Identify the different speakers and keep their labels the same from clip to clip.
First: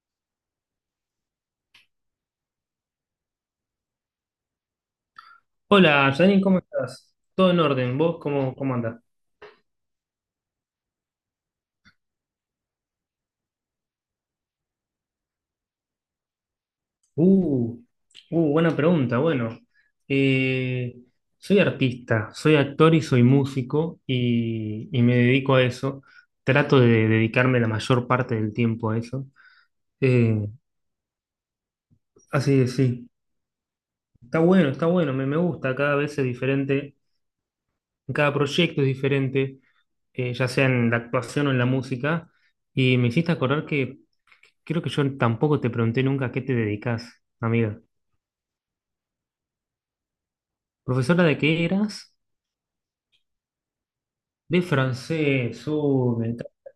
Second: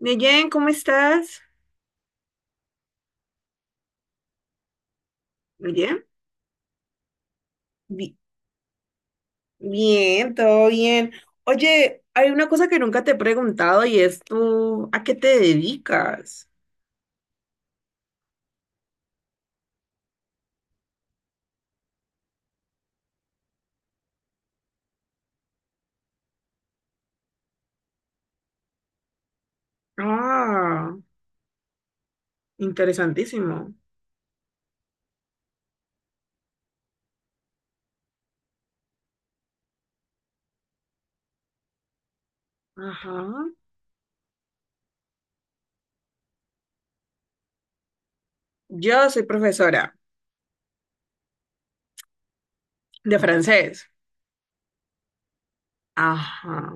Speaker 1: Neyen, ¿cómo estás? Bien,
Speaker 2: Hola, Janine, ¿cómo estás? ¿Todo en orden?
Speaker 1: Bi-
Speaker 2: ¿Vos cómo andás?
Speaker 1: bien, todo bien. Oye, hay una cosa que nunca te he preguntado y es tú, ¿a qué te dedicas?
Speaker 2: Uh, Buena pregunta. Bueno, eh, soy artista, soy actor y soy músico y me dedico a eso. Trato de dedicarme la mayor parte del tiempo a eso. Eh,
Speaker 1: Ah.
Speaker 2: Así que sí,
Speaker 1: Interesantísimo.
Speaker 2: está bueno, me gusta. Cada vez es diferente, cada proyecto es diferente, ya sea en la actuación o en la música. Y me
Speaker 1: Ajá.
Speaker 2: hiciste acordar que creo que yo tampoco te pregunté nunca a qué te dedicas, amiga.
Speaker 1: Yo soy profesora
Speaker 2: ¿Profesora de qué eras?
Speaker 1: de francés.
Speaker 2: De francés. Me encanta,
Speaker 1: Ajá.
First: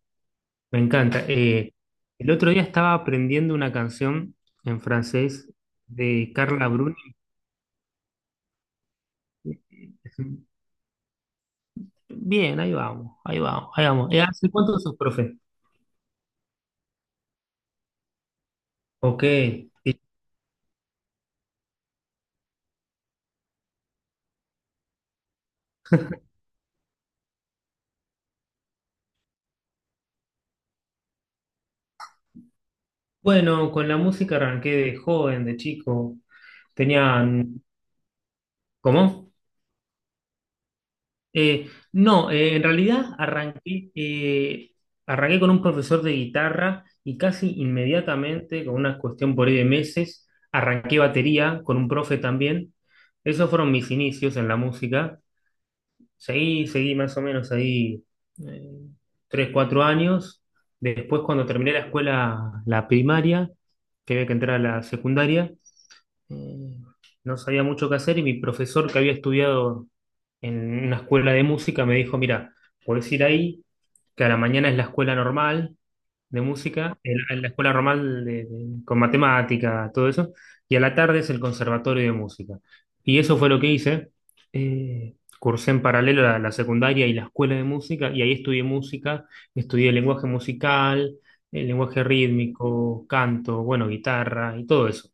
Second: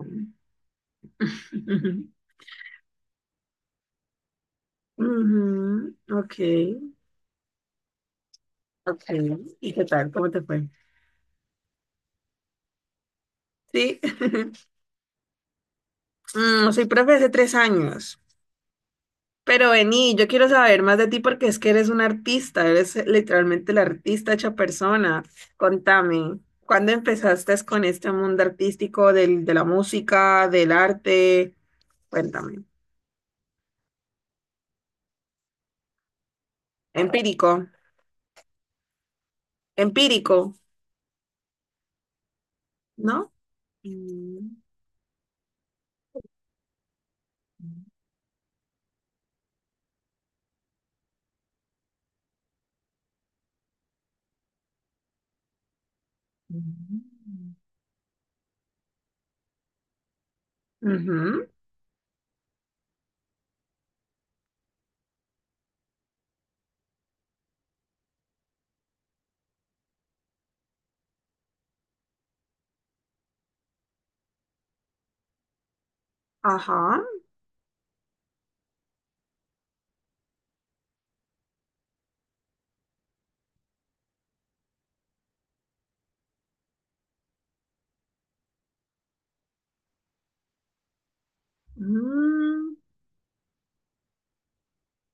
Speaker 2: me encanta. El otro día estaba aprendiendo una canción en francés
Speaker 1: Ujú,
Speaker 2: de
Speaker 1: ok,
Speaker 2: Carla Bruni.
Speaker 1: ok. ¿Y qué tal? ¿Cómo te fue?
Speaker 2: Bien, ahí vamos, ahí vamos, ahí
Speaker 1: Sí.
Speaker 2: vamos. ¿Hace cuánto sos profe?
Speaker 1: Soy profe hace 3 años.
Speaker 2: Ok.
Speaker 1: Pero
Speaker 2: Y
Speaker 1: vení, yo quiero saber más de ti porque es que eres un artista, eres literalmente la artista hecha persona. Contame, ¿cuándo empezaste con este mundo artístico de la música, del arte? Cuéntame.
Speaker 2: bueno, con la música arranqué de joven, de chico.
Speaker 1: Empírico,
Speaker 2: Tenían... ¿Cómo?
Speaker 1: empírico,
Speaker 2: No,
Speaker 1: ¿no? Mm.
Speaker 2: arranqué con un profesor de guitarra y casi inmediatamente, con una cuestión por ahí de meses, arranqué batería con un profe también. Esos fueron mis inicios en la música. Seguí más o
Speaker 1: Mm.
Speaker 2: menos ahí eh, tres, cuatro años. Después, cuando
Speaker 1: Ujú,
Speaker 2: terminé la escuela, la primaria, que había que entrar a la secundaria, eh, no sabía mucho qué hacer y mi profesor que había estudiado en una escuela de música, me dijo, mira, podés ir ahí, que a la mañana es la escuela normal de música,
Speaker 1: ajá.
Speaker 2: la escuela normal con matemática, todo eso, y a la tarde es el conservatorio de música. Y eso fue lo que hice. eh, cursé en paralelo la secundaria y la escuela de música, y ahí estudié música, estudié lenguaje musical, el lenguaje
Speaker 1: Mm,
Speaker 2: rítmico, canto, bueno, guitarra y todo eso.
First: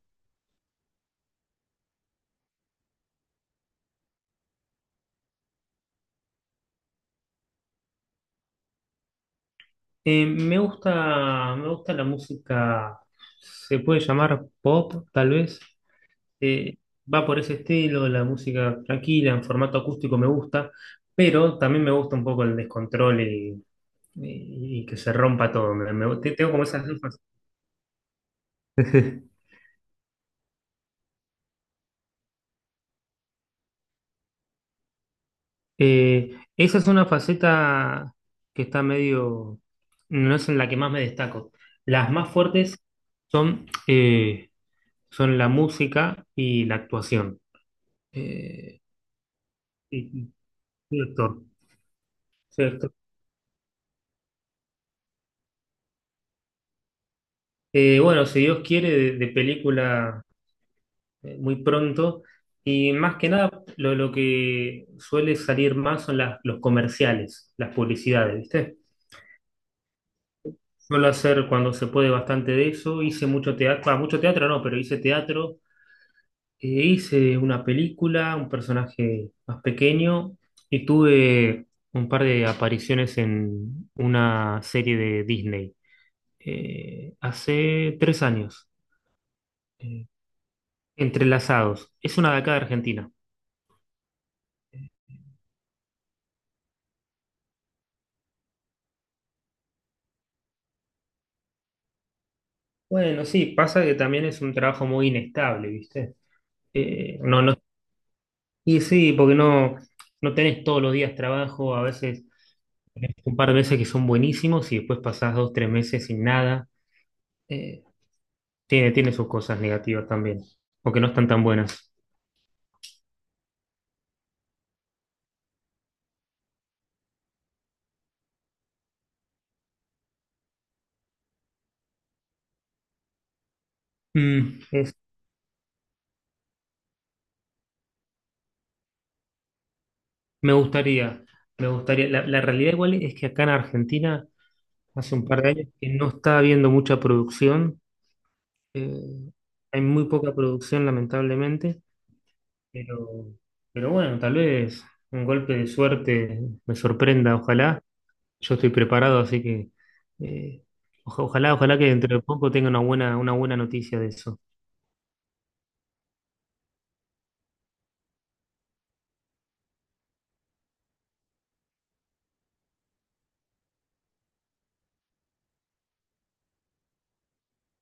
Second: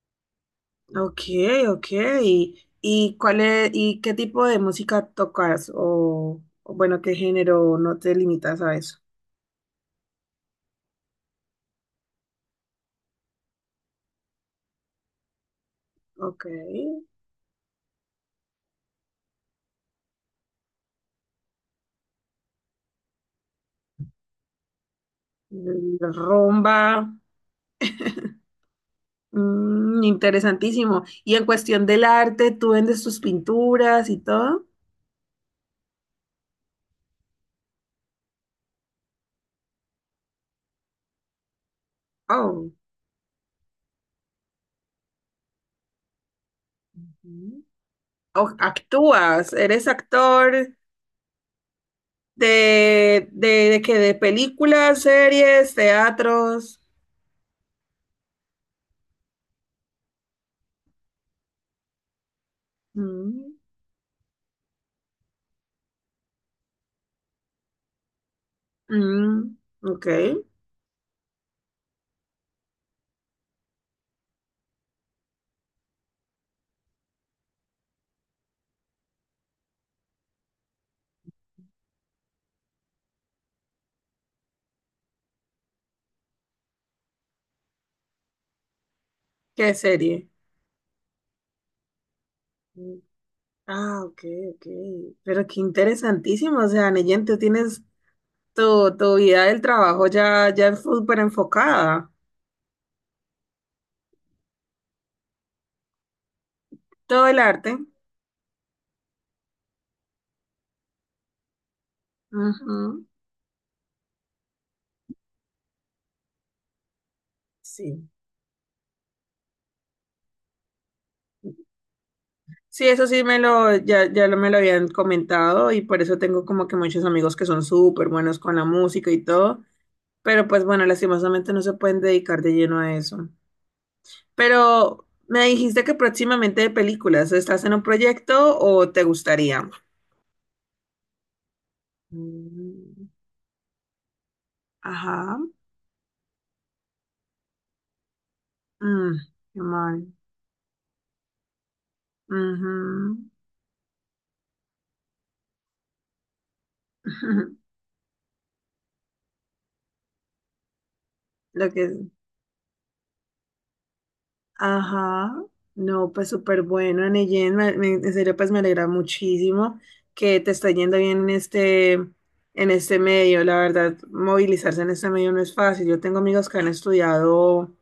Speaker 1: ok, ok. ¿Y cuál es, y qué tipo de música tocas? O bueno, ¿qué género? ¿No te limitas a eso?
Speaker 2: Me gusta, me gusta la música, se puede llamar pop, tal vez.
Speaker 1: Ok.
Speaker 2: Eh, Va por ese estilo, la música tranquila, en formato acústico me gusta, pero también me gusta un poco el descontrol y que se rompa todo.
Speaker 1: Mm,
Speaker 2: Tengo como esas dos
Speaker 1: rumba.
Speaker 2: facetas.
Speaker 1: Interesantísimo. Y en cuestión del arte, ¿tú vendes tus pinturas y todo?
Speaker 2: Esa es una faceta que está medio, no es en la que más me destaco. Las más
Speaker 1: Oh.
Speaker 2: fuertes son, son la música y la actuación.
Speaker 1: Ujú.
Speaker 2: Eh,
Speaker 1: Actúas, eres
Speaker 2: Sí, sí,
Speaker 1: actor
Speaker 2: soy actor, soy actor.
Speaker 1: de que de películas, series, teatros.
Speaker 2: Bueno, si Dios quiere, de película muy pronto. Y más que
Speaker 1: Mm,
Speaker 2: nada, lo que suele salir más son las, los comerciales, las publicidades, ¿viste?
Speaker 1: mm, ok.
Speaker 2: Suelo hacer cuando se puede bastante de eso. Hice mucho teatro no, pero hice teatro. Hice una película, un personaje más pequeño. Y tuve un par de apariciones en una serie de Disney hace tres años.
Speaker 1: ¿Qué
Speaker 2: Eh,
Speaker 1: serie?
Speaker 2: Entrelazados. Es una de acá de
Speaker 1: Mm,
Speaker 2: Argentina.
Speaker 1: ah, ok, ok. Pero qué interesantísimo. O sea, Neyen, tú tienes tu vida del trabajo ya, ya súper enfocada.
Speaker 2: Bueno, sí, pasa que también es un trabajo muy inestable, ¿viste? Eh,
Speaker 1: Todo el
Speaker 2: no, no,
Speaker 1: arte.
Speaker 2: y sí, porque no tenés todos los días trabajo, a veces
Speaker 1: Ujú.
Speaker 2: un par de meses que son buenísimos y después pasás dos, tres meses sin nada. Eh,
Speaker 1: Sí.
Speaker 2: tiene, tiene sus cosas negativas también, o que no están tan buenas.
Speaker 1: Sí, eso sí me lo, ya, ya lo me lo habían comentado y por eso tengo como que muchos amigos que son súper buenos con la música y todo, pero pues bueno, lastimosamente no se pueden dedicar de lleno a eso.
Speaker 2: Mm, es-
Speaker 1: Pero me dijiste que próximamente de películas, ¿estás en un proyecto o te gustaría?
Speaker 2: Me gustaría, me gustaría. La realidad igual
Speaker 1: Mm,
Speaker 2: es que acá en Argentina hace un
Speaker 1: ajá.
Speaker 2: par de años que no está habiendo mucha producción.
Speaker 1: Mm,
Speaker 2: Eh,
Speaker 1: qué
Speaker 2: Hay muy
Speaker 1: mal.
Speaker 2: poca producción, lamentablemente,
Speaker 1: Ujú.
Speaker 2: pero, pero bueno, tal vez un golpe de suerte me sorprenda, ojalá. Yo estoy preparado, así que eh, ojalá,
Speaker 1: Lo
Speaker 2: ojalá que
Speaker 1: que
Speaker 2: dentro de poco tenga una buena noticia de eso.
Speaker 1: ajá, no, pues súper bueno, Neyen, en serio, pues me alegra muchísimo que te está yendo bien en este medio, la verdad, movilizarse en este medio no es fácil, yo tengo amigos que han estudiado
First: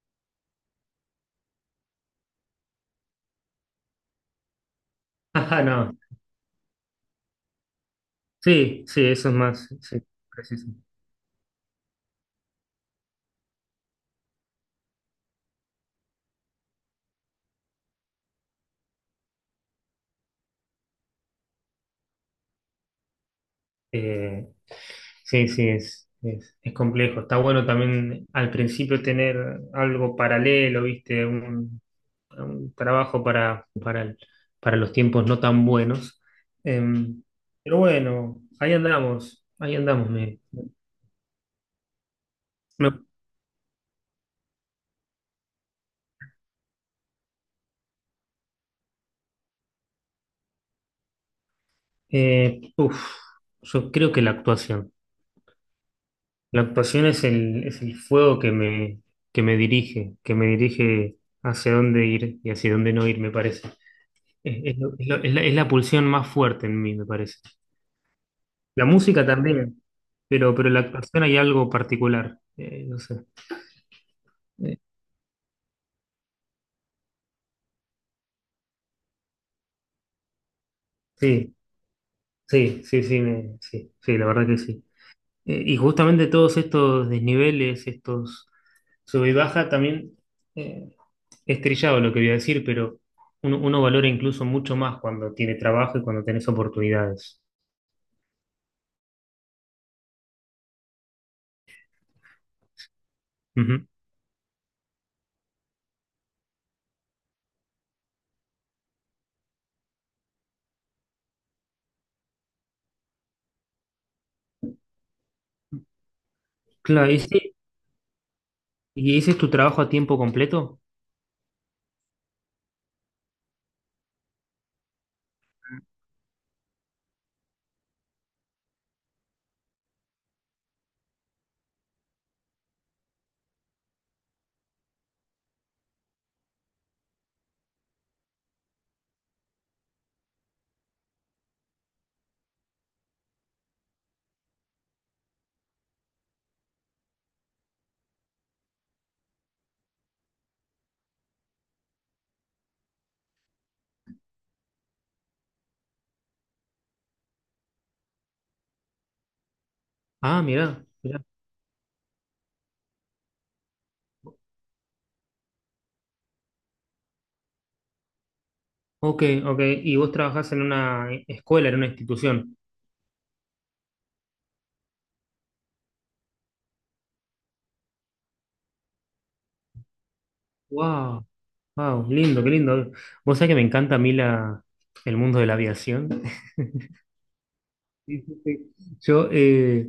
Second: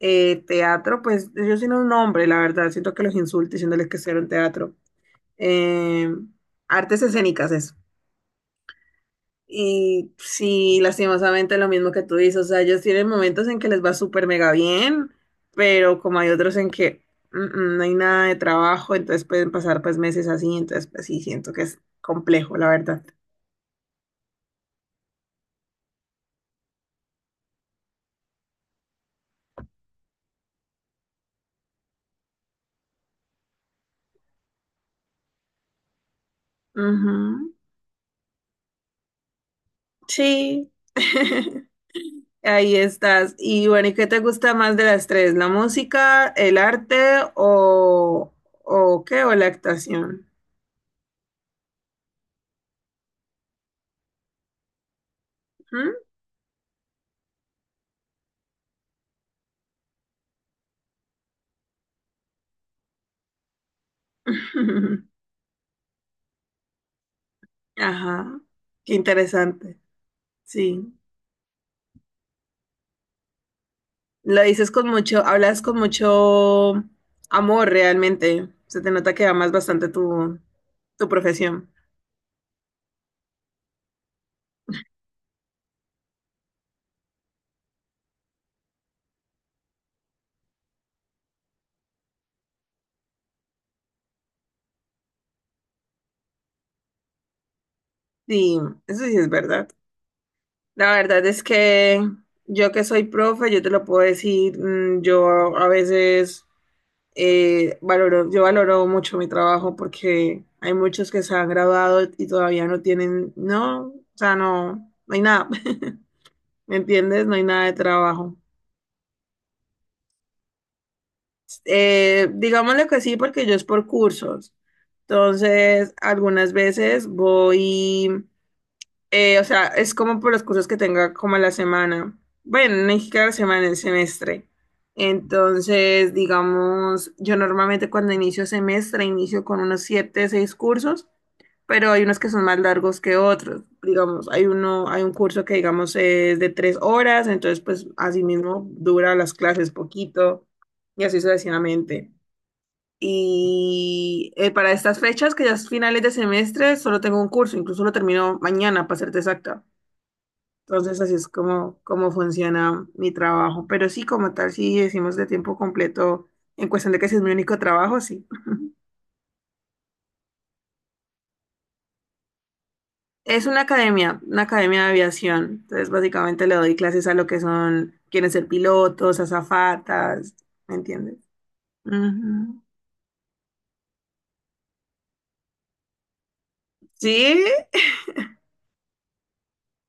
Speaker 1: teatro, pues yo sin un nombre, la verdad, siento que los insulto diciéndoles que hicieron teatro.
Speaker 2: Ajá, no.
Speaker 1: Eh, artes escénicas es.
Speaker 2: Sí, sí, eso es más, sí,
Speaker 1: Y
Speaker 2: preciso.
Speaker 1: sí, lastimosamente lo mismo que tú dices, o sea, ellos tienen momentos en que les va súper mega bien, pero como hay otros en que no hay nada de trabajo, entonces pueden pasar pues meses así, entonces pues sí, siento que es complejo, la verdad.
Speaker 2: Eh, sí, sí, es complejo. Está bueno también al principio tener algo paralelo, ¿viste? Un trabajo para, para los tiempos no tan buenos. Em,
Speaker 1: Ujú.
Speaker 2: pero bueno, ahí andamos, ahí andamos.
Speaker 1: Sí. Ahí
Speaker 2: Me-
Speaker 1: estás. Y bueno, ¿y qué te gusta más de las tres? ¿La música, el arte o, o qué? ¿O la actuación?
Speaker 2: Uf, yo creo que la actuación.
Speaker 1: ¿Mm?
Speaker 2: La actuación es el fuego que me dirige hacia dónde ir y hacia dónde no ir, me parece. Es, es la pulsión más fuerte en mí, me parece.
Speaker 1: Ajá,
Speaker 2: La
Speaker 1: qué
Speaker 2: música
Speaker 1: interesante,
Speaker 2: también, pero la
Speaker 1: sí.
Speaker 2: actuación hay algo particular. Eh, no sé.
Speaker 1: Lo dices
Speaker 2: Eh,
Speaker 1: con mucho, hablas con mucho amor realmente. Se te nota que amas bastante tu
Speaker 2: Sí.
Speaker 1: profesión.
Speaker 2: Sí, sí, sí, sí, sí, la verdad que sí. Y justamente todos estos desniveles, estos sube y baja, también eh, es trillado lo que voy a decir, pero uno valora incluso mucho más cuando tiene trabajo y cuando tenés oportunidades.
Speaker 1: Sí, eso sí es verdad. La verdad es que yo que soy profe, yo te lo
Speaker 2: Ujú.
Speaker 1: puedo decir, yo a veces yo valoro mucho mi trabajo porque hay muchos que se han graduado y todavía no tienen, no, o sea, no, no hay nada. ¿Me
Speaker 2: Claro, ¿y
Speaker 1: entiendes? No hay nada de trabajo.
Speaker 2: y ese es tu trabajo a tiempo completo?
Speaker 1: Digámosle que sí, porque yo es por cursos. Entonces, algunas veces voy, o sea, es como por los cursos que tenga como a la semana. Bueno, no es que a la semana, el semestre. Entonces, digamos, yo normalmente cuando inicio semestre inicio con unos siete, seis cursos, pero hay unos que son más largos que otros. Digamos, hay un curso que digamos es de 3 horas, entonces pues así mismo dura las clases poquito y así sucesivamente. Y para estas fechas, que ya es finales de semestre, solo tengo un curso, incluso lo termino mañana, para serte exacta.
Speaker 2: Ah, mirá,
Speaker 1: Entonces, así
Speaker 2: mirá.
Speaker 1: es como funciona mi trabajo. Pero sí, como tal, sí decimos de tiempo completo, en cuestión de que si es mi único trabajo, sí.
Speaker 2: Ok, ok. Y vos trabajás en una escuela, en una institución.
Speaker 1: Es una academia de aviación. Entonces, básicamente le doy clases a lo que son, quieren ser pilotos, azafatas, ¿me entiendes?
Speaker 2: Wow, wow, lindo, qué
Speaker 1: Ujú.
Speaker 2: lindo. Vos sabés que me encanta a mí el mundo de la aviación.
Speaker 1: Sí,
Speaker 2: Sí, sí, sí. Yo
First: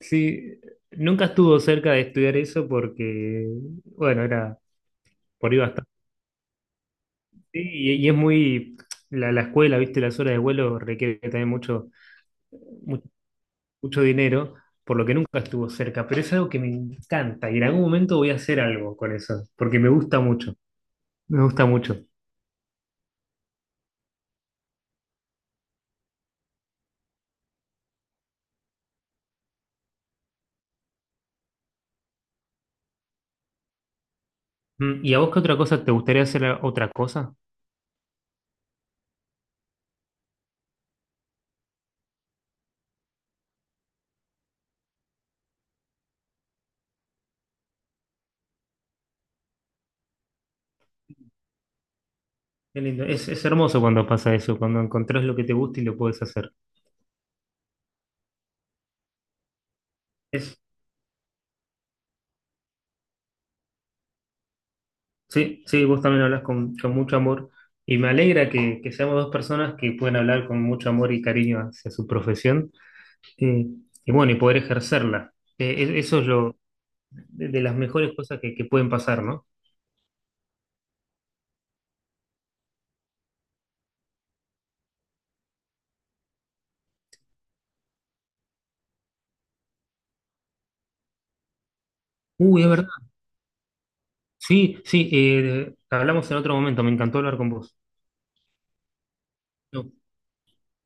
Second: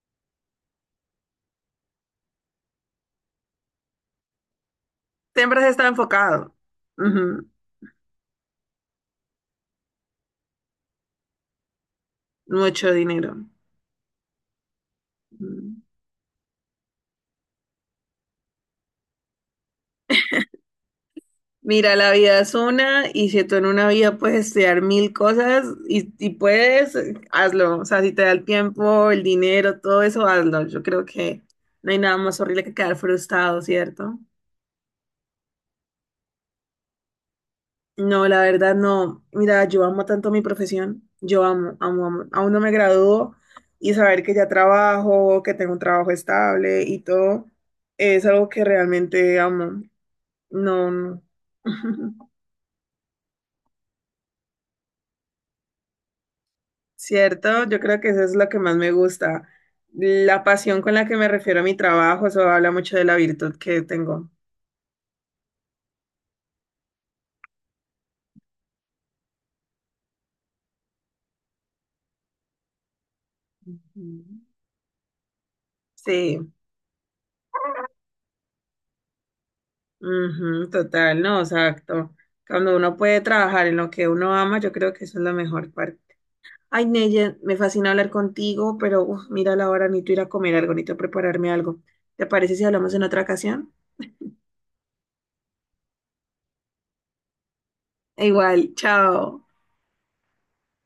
Speaker 2: sí, nunca estuvo cerca de estudiar eso porque, bueno, era por ahí
Speaker 1: siempre se está
Speaker 2: bastante.
Speaker 1: enfocado.
Speaker 2: Sí,
Speaker 1: Ujú.
Speaker 2: y es muy, la escuela, viste, las horas de vuelo requiere también mucho,
Speaker 1: Mucho
Speaker 2: mucho,
Speaker 1: dinero.
Speaker 2: mucho dinero, por lo que nunca estuvo
Speaker 1: Ujú.
Speaker 2: cerca, pero es algo que me encanta y en algún momento voy a hacer algo con eso, porque me gusta mucho, me gusta
Speaker 1: Mira,
Speaker 2: mucho.
Speaker 1: la vida es una y si tú en una vida puedes estudiar mil cosas y puedes, hazlo. O sea, si te da el tiempo, el dinero, todo eso, hazlo. Yo creo que no hay nada más horrible que quedar frustrado, ¿cierto?
Speaker 2: Mm, ¿y a vos qué otra cosa? ¿Te gustaría hacer otra cosa?
Speaker 1: No, la verdad no. Mira, yo amo tanto mi profesión. Yo amo, amo, amo. Aún no me gradúo y saber que ya trabajo, que tengo un trabajo estable y todo, es algo que realmente amo. No, no.
Speaker 2: Qué lindo. Es hermoso cuando pasa eso, cuando encontrás lo que te gusta y lo puedes hacer.
Speaker 1: Cierto, yo creo que eso es lo que más me gusta. La pasión con la que me refiero a mi trabajo, eso habla mucho de la virtud que tengo.
Speaker 2: Sí, sí, vos también hablas con mucho amor y me alegra que seamos dos personas que pueden hablar con mucho amor y cariño hacia su profesión eh, y
Speaker 1: Ujú.
Speaker 2: bueno, y poder ejercerla. Eso es
Speaker 1: Sí,
Speaker 2: lo de las mejores cosas que pueden pasar, ¿no?
Speaker 1: ujú, total, no, exacto. Cuando uno puede trabajar en lo que uno ama, yo creo que eso es la mejor parte. Ay, Neye, me fascina hablar contigo, pero uf, mira la hora, necesito ir a comer algo, necesito prepararme algo. ¿Te parece
Speaker 2: Uy,
Speaker 1: si
Speaker 2: es verdad.
Speaker 1: hablamos en otra ocasión?
Speaker 2: Sí, sí, hablamos en otro momento, me encantó hablar con vos.
Speaker 1: E igual, chao.